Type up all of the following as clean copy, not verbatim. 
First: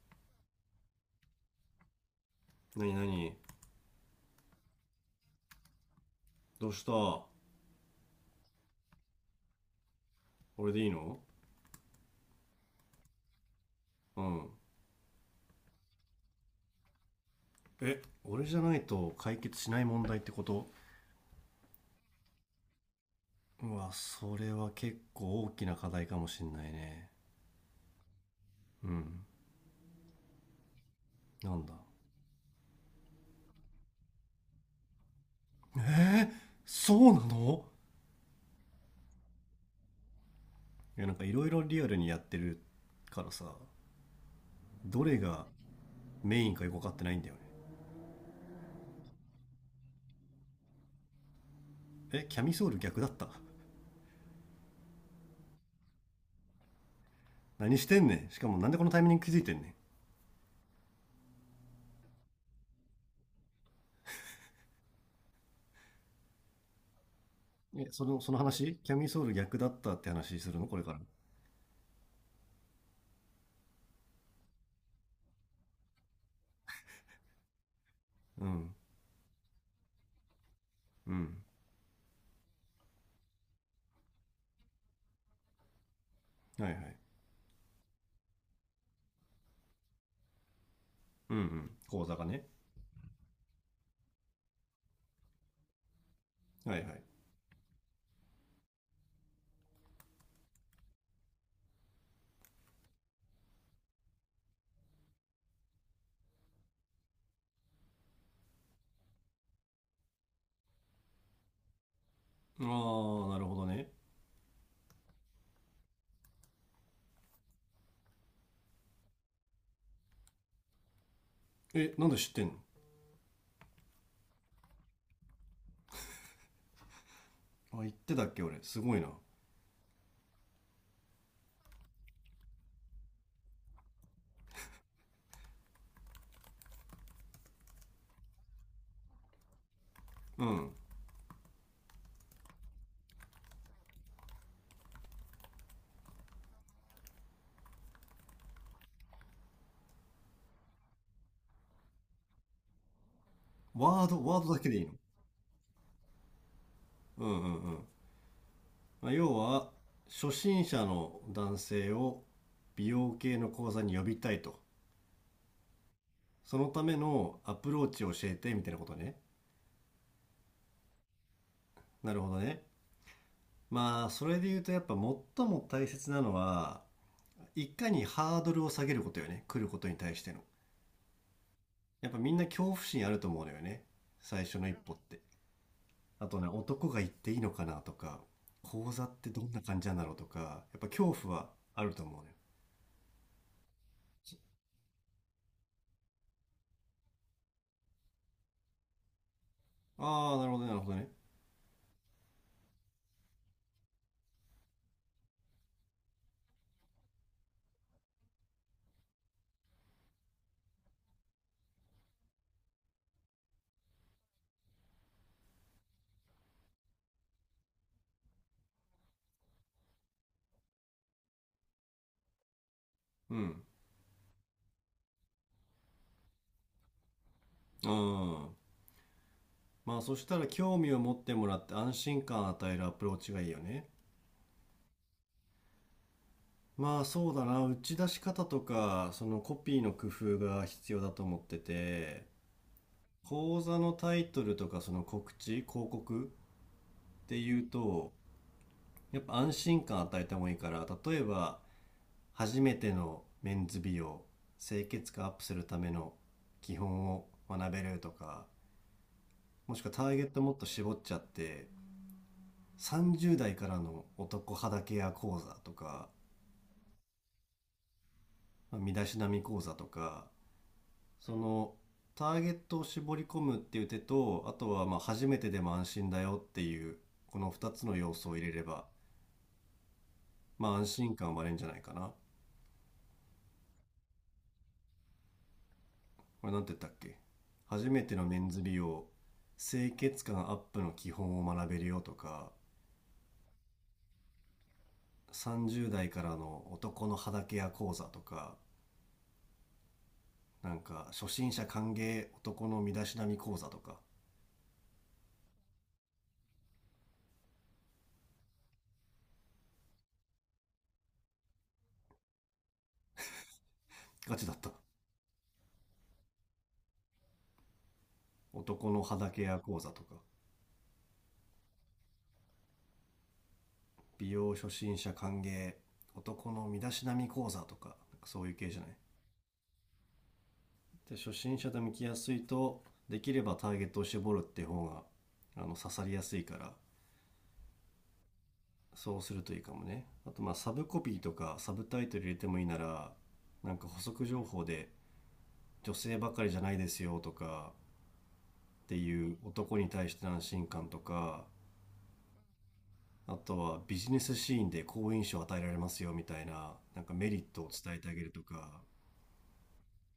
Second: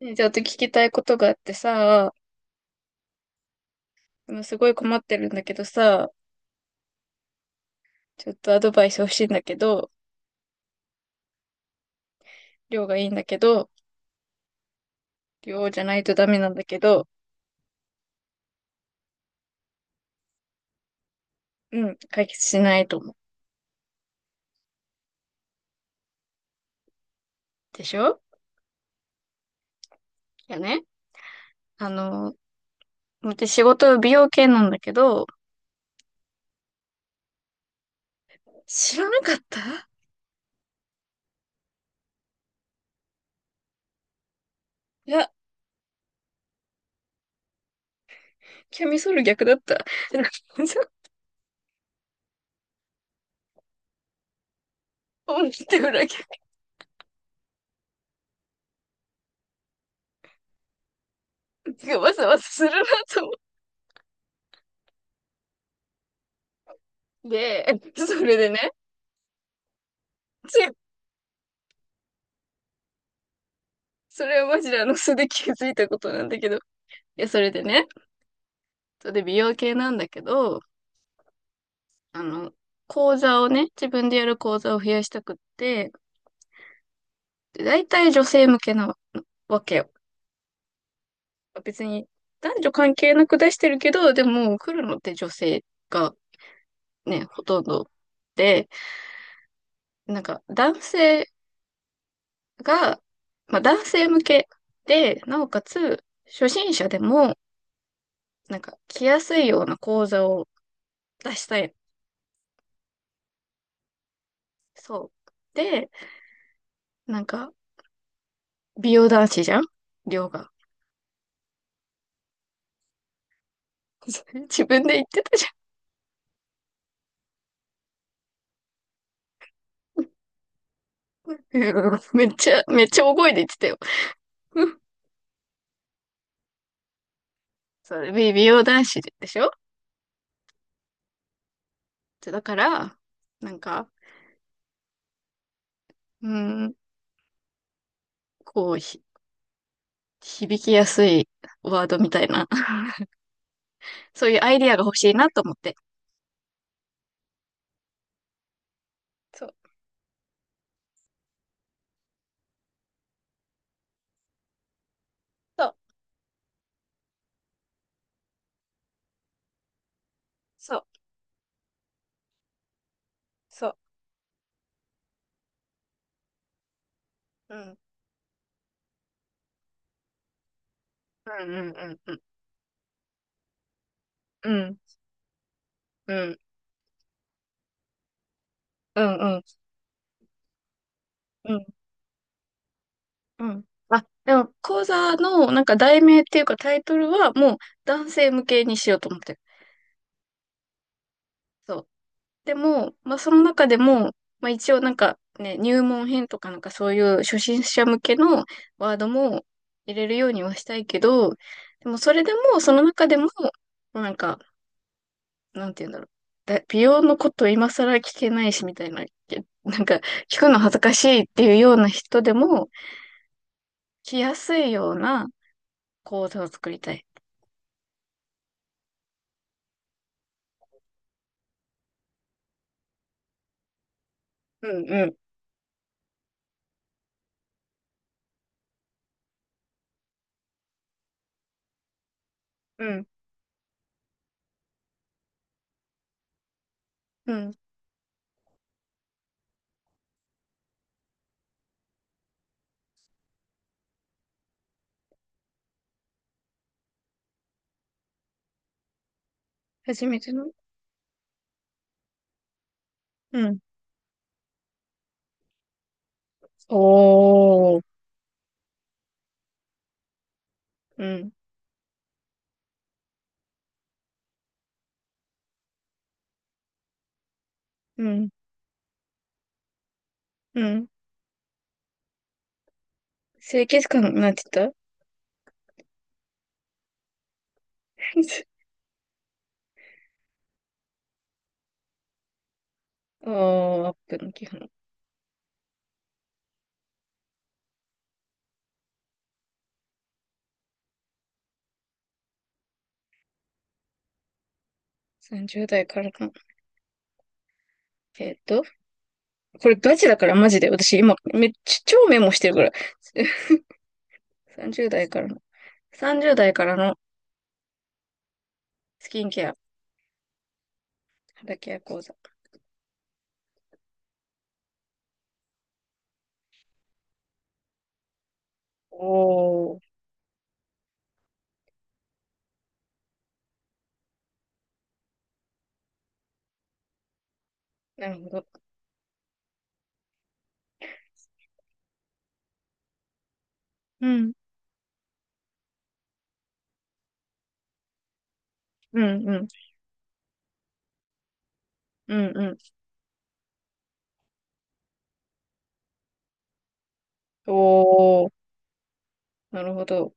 ねちょっと聞きたいことがあってさ、なになに。すごい困ってるんだけどさ、どうした。ちょっとアドバイス欲しいんだけど、俺でいいの？量がいいんだけど、うん。量じゃないとダメなんだけど、え、俺じゃないと解決しない問題ってこと？うん、解決しないと思う。うわ、それは結構大きな課題かもしんないね。でしょ。うん。いやね、なんだ。あの、私仕事美容系なんだけど、えー、そうなの？知らなかった。いや、なんかいろいろリアルにやってるからさ、どいれや、がメインかよく分かってないんだよね。キャミソール逆だった。ん、え、キャミソール逆だった？って裏逆何してんねん。しかもなんでこのタイミング気づいてんねがわざわざするなと思って、ん。え、そでその、それのでね、話キャミソール逆だったって話すつるのい、これから？それはマジで素で気づいたことなんだけど、いや、それでね、うん。それで美容系なんだけど、うん。あの、講座をね、自分でやる講座を増やしたくって、はいはい。で、大体女性向けなわけよ。うんうん。別口に座がね。男女関係なく出してるけど、でも来るのって女性がはいはい。ね、ほとんどで、なんか男性が、まあ男性向けで、なおかつ初心者でも、なんか来やすいような講座を出したい。ああ、なるほどね。そう。で、なんか美容男子じゃん量が。え、なんで知ってんの？ それ自分で言ってたじゃん。あ、言ってたっけ俺。すごいな。うんめっちゃ、めっちゃ大声で言ってたよ。うん、それ、美容男子でしょ。うん。だから、なんか、うん、こう、響きやすいワードみたいな、ワード、そういうワーアドイだデけィアでいがいの？欲しいなと思って。うんうんうん。まあ要そう、は、初心者の男性を美容系の講座に呼びたいと。そう、そのためのアプローチを教えてみたいなことね。そう、なるほどね。そう。まあ、それで言うとやっぱ最も大切なのは、ういん、かにハードルを下げることよね。来ることに対しての。うん、うん、やうっぱん、みんな恐怖心あると思うのよね。最う初の一ん、歩って。うあん、とね、男が行っていいのかなとか、講うん、座ってうどん、んな感じなんだろうとか、やっぱ恐怖はうん、うん。あると思うね。うん、あ、でも、講座の、なんか、題名っていうか、タイトルは、もう、男性向けにしようと思ってる。ああ、なるほどね、なるほどね。そう。でも、まあ、その中でも、まあ、一応なんかね、入門編とかなんかそういう初心者向けのワードも入れるようにはしたいけど、でもそれでも、その中でも、なんか、なんて言うんだろう。美容のこと今更聞けないしみたいな、なんか聞くの恥ずかしいっていうような人でも、うん。来やすいような講座を作りたい。うん。まあそしたら興味を持ってもらって安心感を与えるアプローチがいいよね。うん、うん、まあそうだな、打ち出し方とか、そのコピーの工夫が必要だと思ってて、うん。講座のタイトルとかその告知、広告っうてん。いうと、やっぱ安心感与えた方がいいから、例えば、初めてのメンズ美容、清潔感アップするための基本を学べるとか、もしくはタ初ーめゲッてトの。もっと絞っちゃって、30う代ん。からの男肌ケア講座とか、おー。身だしなみ講座とか、うん。そのターゲットを絞り込むっていう手と、あとはまあ初めてでも安心だよっていう、この2つのう要ん。素を入れれば、うまあ安ん。心感は生まれるんじゃないかな。清潔感、なんて言った。 これなんて言ったっけ。初めてのメンズ美容、清潔感アップの基本を学べるよとか、あー、アップの基本。30代からの男の肌ケア講座とか、なんか初心者歓迎男の身だしなみ講座とか。30代からの。えっと、これガチだからマジで。私今、めっちゃ超メモしてるから。ガチだった？30代からの。30代からの男のスキ肌ンケケア、ア講座とか、肌ケア講座。美容初心者歓迎、男の身だしなみ講座とか、なんかそういう系じゃない？おー、で初心者と向きやすいと。できればターゲットを絞るって方があの刺さりやすいから、なるほど。そうするといいかもね。あとまあサブコピーとかサブタイトル入れてもいいなら、なんか補う足ん、情報で、女性ばかりじゃないですよとかってうん、いううん、男に対しての安心感とか、うん、うん。あとはビジネスシーンで好印象を与えられますよみたいな、なんかメリッおトを伝えてあげるー、とか、なるほど。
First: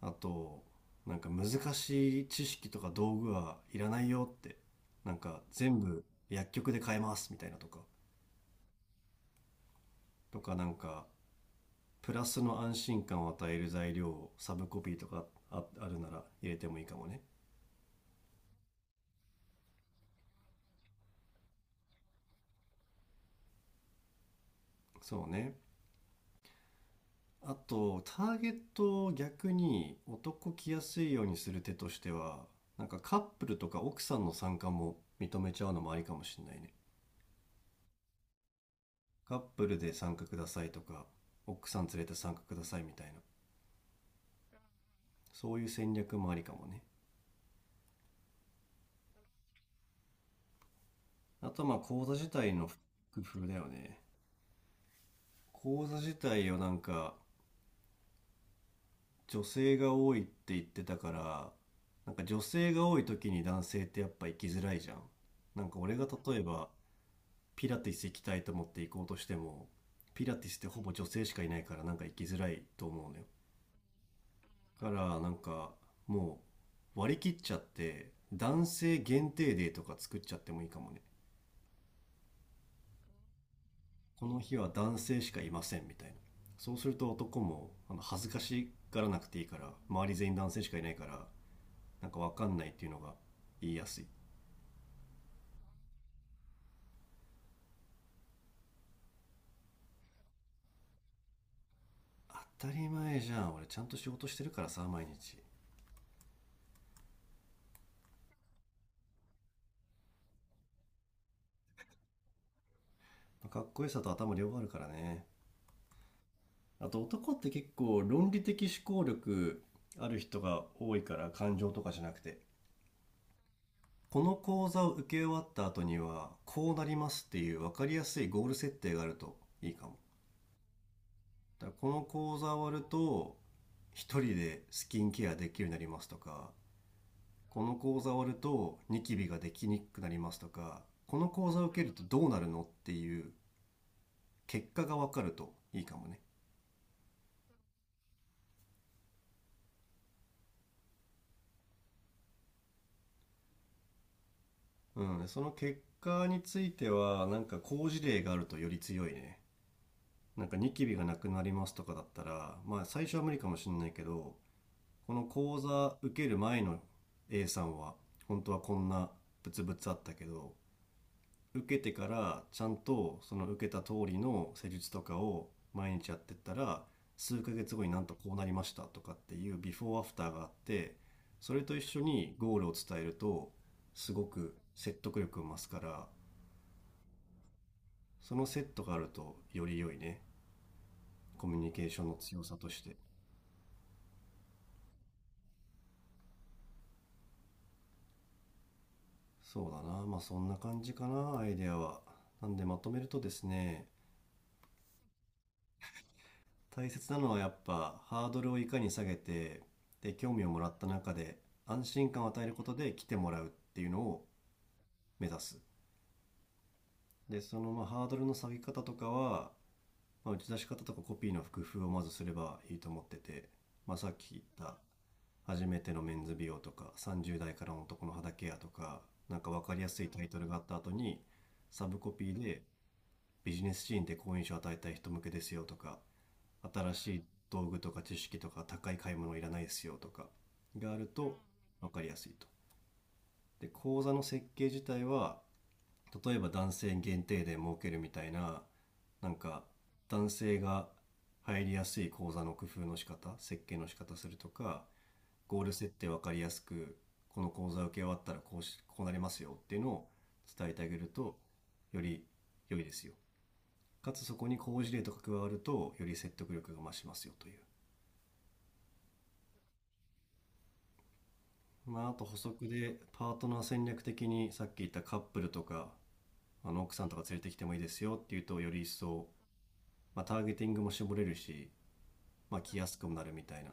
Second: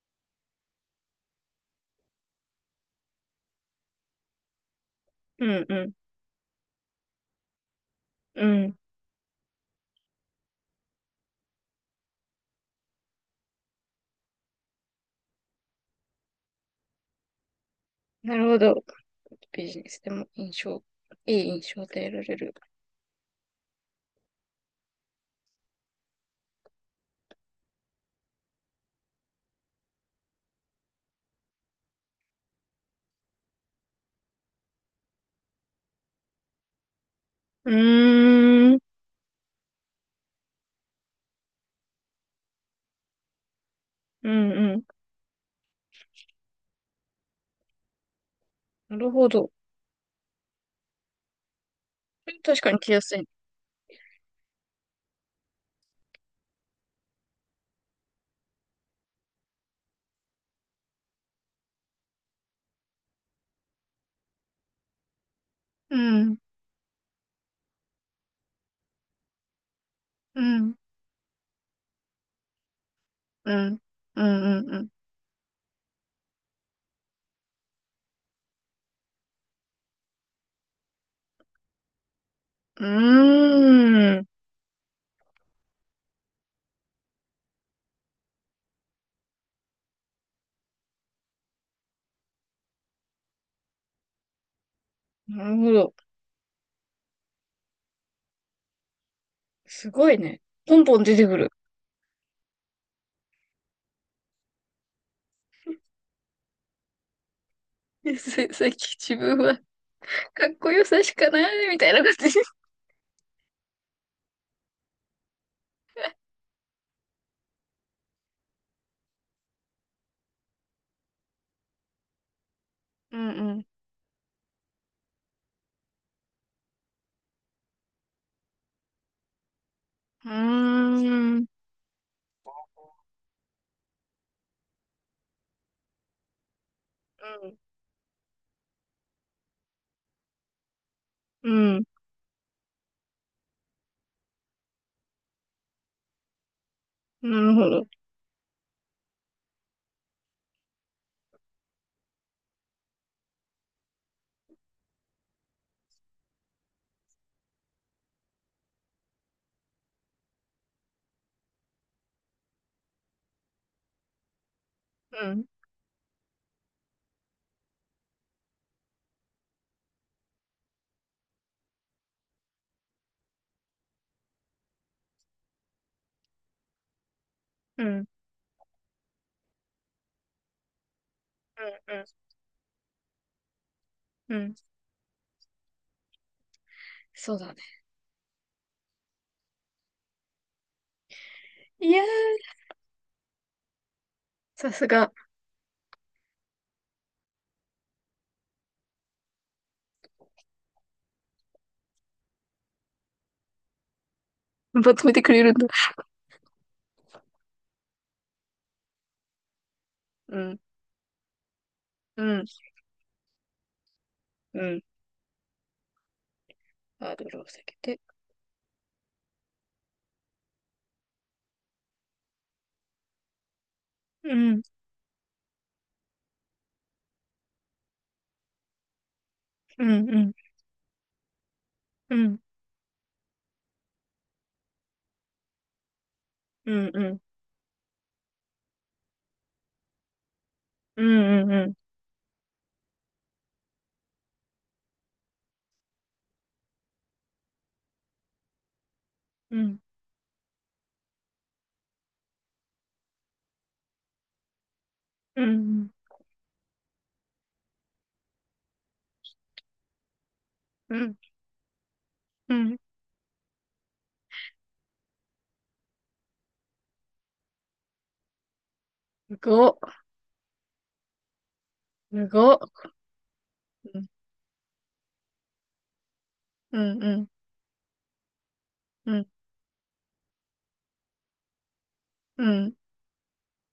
あと、なんか難しい知識とか道具はいらないよって、なんかうん、う全ん、部薬局で買えますみたいなとか、うん。とかなんかプラスの安心感を与える材料をサブコピーとか、ああるなら入れてもいいかもね。なるほど。ビジネスでも印象、いい印象で得られる。そうね。あとターゲットを逆に男来やすいようにする手としては、なんかカップルとか奥さんの参加も認めちゃうのもありかもしれないね。うーん、うカップルで参加くださいとか、奥さん連れて参加くださいみたいな、ん、うん。そういう戦略もありかもね。なるほど。あとまあ講座自体確のかに着やすい工ね。夫だよね。講座自体をなんか、女性が多いって言ってたから、なんか女性が多い時に男性ってやっぱ行きづらいじゃん。なんかう俺がん、例えばピラティス行きたいと思って行こうとしても、ピラうティスってん、ほぼ女性しかいないから、なんか行きづらいと思うのよ。うん、うん、うん、うん。だからなんかもう割り切っちゃって、男性限定デーとか作っちゃってもいいかもね。うーん。この日は男性しかいませんみたいな。そうすると男もあの恥ずかしがらなくていいから、周り全員男性しかいないから、なんかわかんないっていうのが言いやすい。なるほど。すごいね。ポンポン出てくる。当たり前じゃん、俺ちゃんと仕事してるからさ毎日。 さっき自分はかっこよさしかないみたいな感じ。かっこよさと頭両方あるからね。あと男って結構論理的思考力ある人が多いから、感情とかじゃなくて、うん、この講座を受け終わった後にはこうなりますっていう分かりやすいゴール設定があるといいかも。うん。うーん。だからこの講座終わると一人でスキンケアできるようになりますとか、この講座終わるとニキビができにくくなりますとか、このう講座をん、う受ん。けるとどうなるのっていう結果が分かるといいかもね。なるほど。うん、その結果については、なんか好事例があるとより強いね。なんかニキビがなくなりますとかだったら、まあ最初は無理かもしれないけど、こうのん、講座受ける前の A さんは、本当はこんなブツブツあったけど、受けてからちゃんとその受けた通りの施術とかを毎日やってったら、数ヶ月う後ん、うになん、んとこうなりましたとかっていうビフォーアフターがあって、それと一緒うにゴールを伝えるとすごん。うん、く説得力を増すから、そうだね。そのセットがあるとより良いね、コミュニケいーシやー、ョンの強さとして。さすが。そうだな、まあそんな感じかなアイデアは。なんでまとめるとですね、まとめてくれるんだ。大切なのはやっぱハードルをいかに下げて、で興う味をん、もらった中で安心う感を与ん、えることで来てもらうっていうのをうん。目指す。ハードルでを下そのげまあて。ハードルの下げ方とかは、まあ、打ち出し方とかコピーの工夫をまずすればいいと思ってて、まあ、さっうきん、言った初めてのメンズ美容とか30代からの男の肌ケアとか、なんか分かりうやすいん、うタイん、トルがあった後にサブコうん、ピうん、ーで、ビジネスシーンで好印象を与えたい人向けですよとか、うん、新うしん、い道具とか知識とか高い買い物いらないですよとかがあうるとん、うん、分かりやすいと。で、講座の設計自体は、例えば男性限定で設けるみたいな、なんうかん。男性が入りやすい講座の工夫の仕方、設計の仕方するとか、うゴールん、設定分かりやすく、この講座受け終わったらこうし、こうなりますよっていうのを伝えてあうげるん、と、よりうん、良いですよ。かつそこに好事例とか加わると、より説得力が増しますよという。すごっ、まあ、あとす補ごっ。足でパートナー戦う略ん、的にさっき言ったカップルとか、あうの奥さんとかん、連れてきてもいいですよっていうと、より一うん、うん、層、まあ、ターゲティングも絞れるし、うまあ、ん、来やすくもなるみたいな、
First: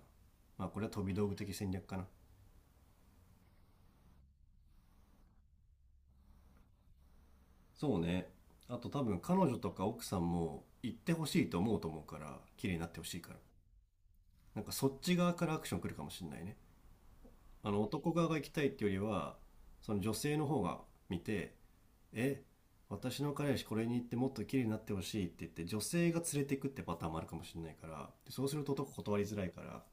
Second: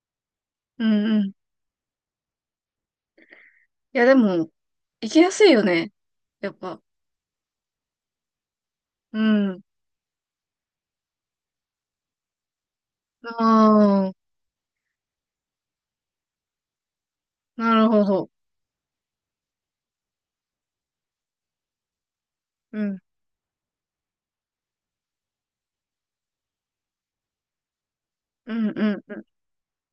まあ、こうれはん、飛びうん。道い具的戦略かな。や、でも、行きやすいよね。やっぱ。そうね。あと多う分彼女ん。とか奥さんも行ってほしいと思うと思うから、綺麗になってほしいかあら、あ、なんかそっち側からアクション来るかもしんないね。あなのるほ男側ど。が行きたいっていうよりは、その女性の方が見て「え、うん、私の彼氏これに行ってもっと綺麗になってほしい」って言って、女性が連れていくってパターンもあるかもしれないから、でそううするん、うと男ん、断りうづらいから、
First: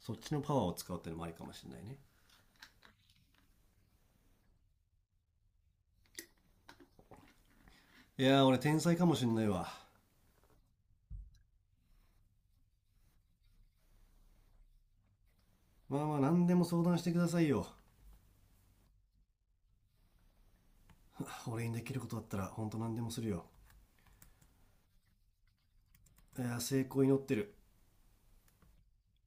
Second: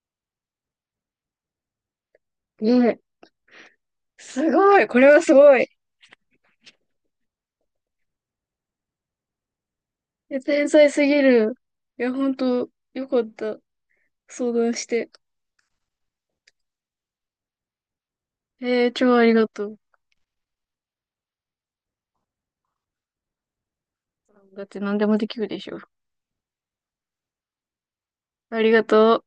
そっちのパワーを使うってのもありかもしれないね。ん。ね、すごい、これはすごい。いやー俺天才かもしんないわ。いや天才すぎる。いや、ほんと、よかった。相談して。まあまあ何でも相談してくださいよ。えー、超ありがとう。俺にできることだったらほんと何でもするよ。だって何でもできるでしょ。いやー成功祈ってる。ありがとう。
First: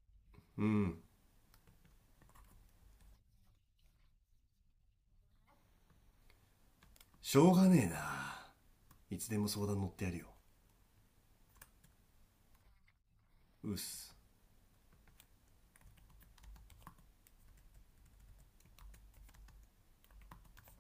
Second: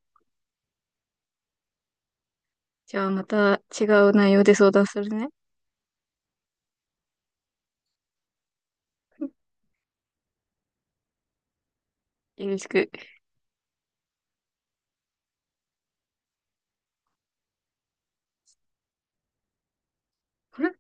うん。じゃあまた違う内容で相談するね。しょうがねえな、いつでも相談乗ってやるよ。よろしく。うっす。これ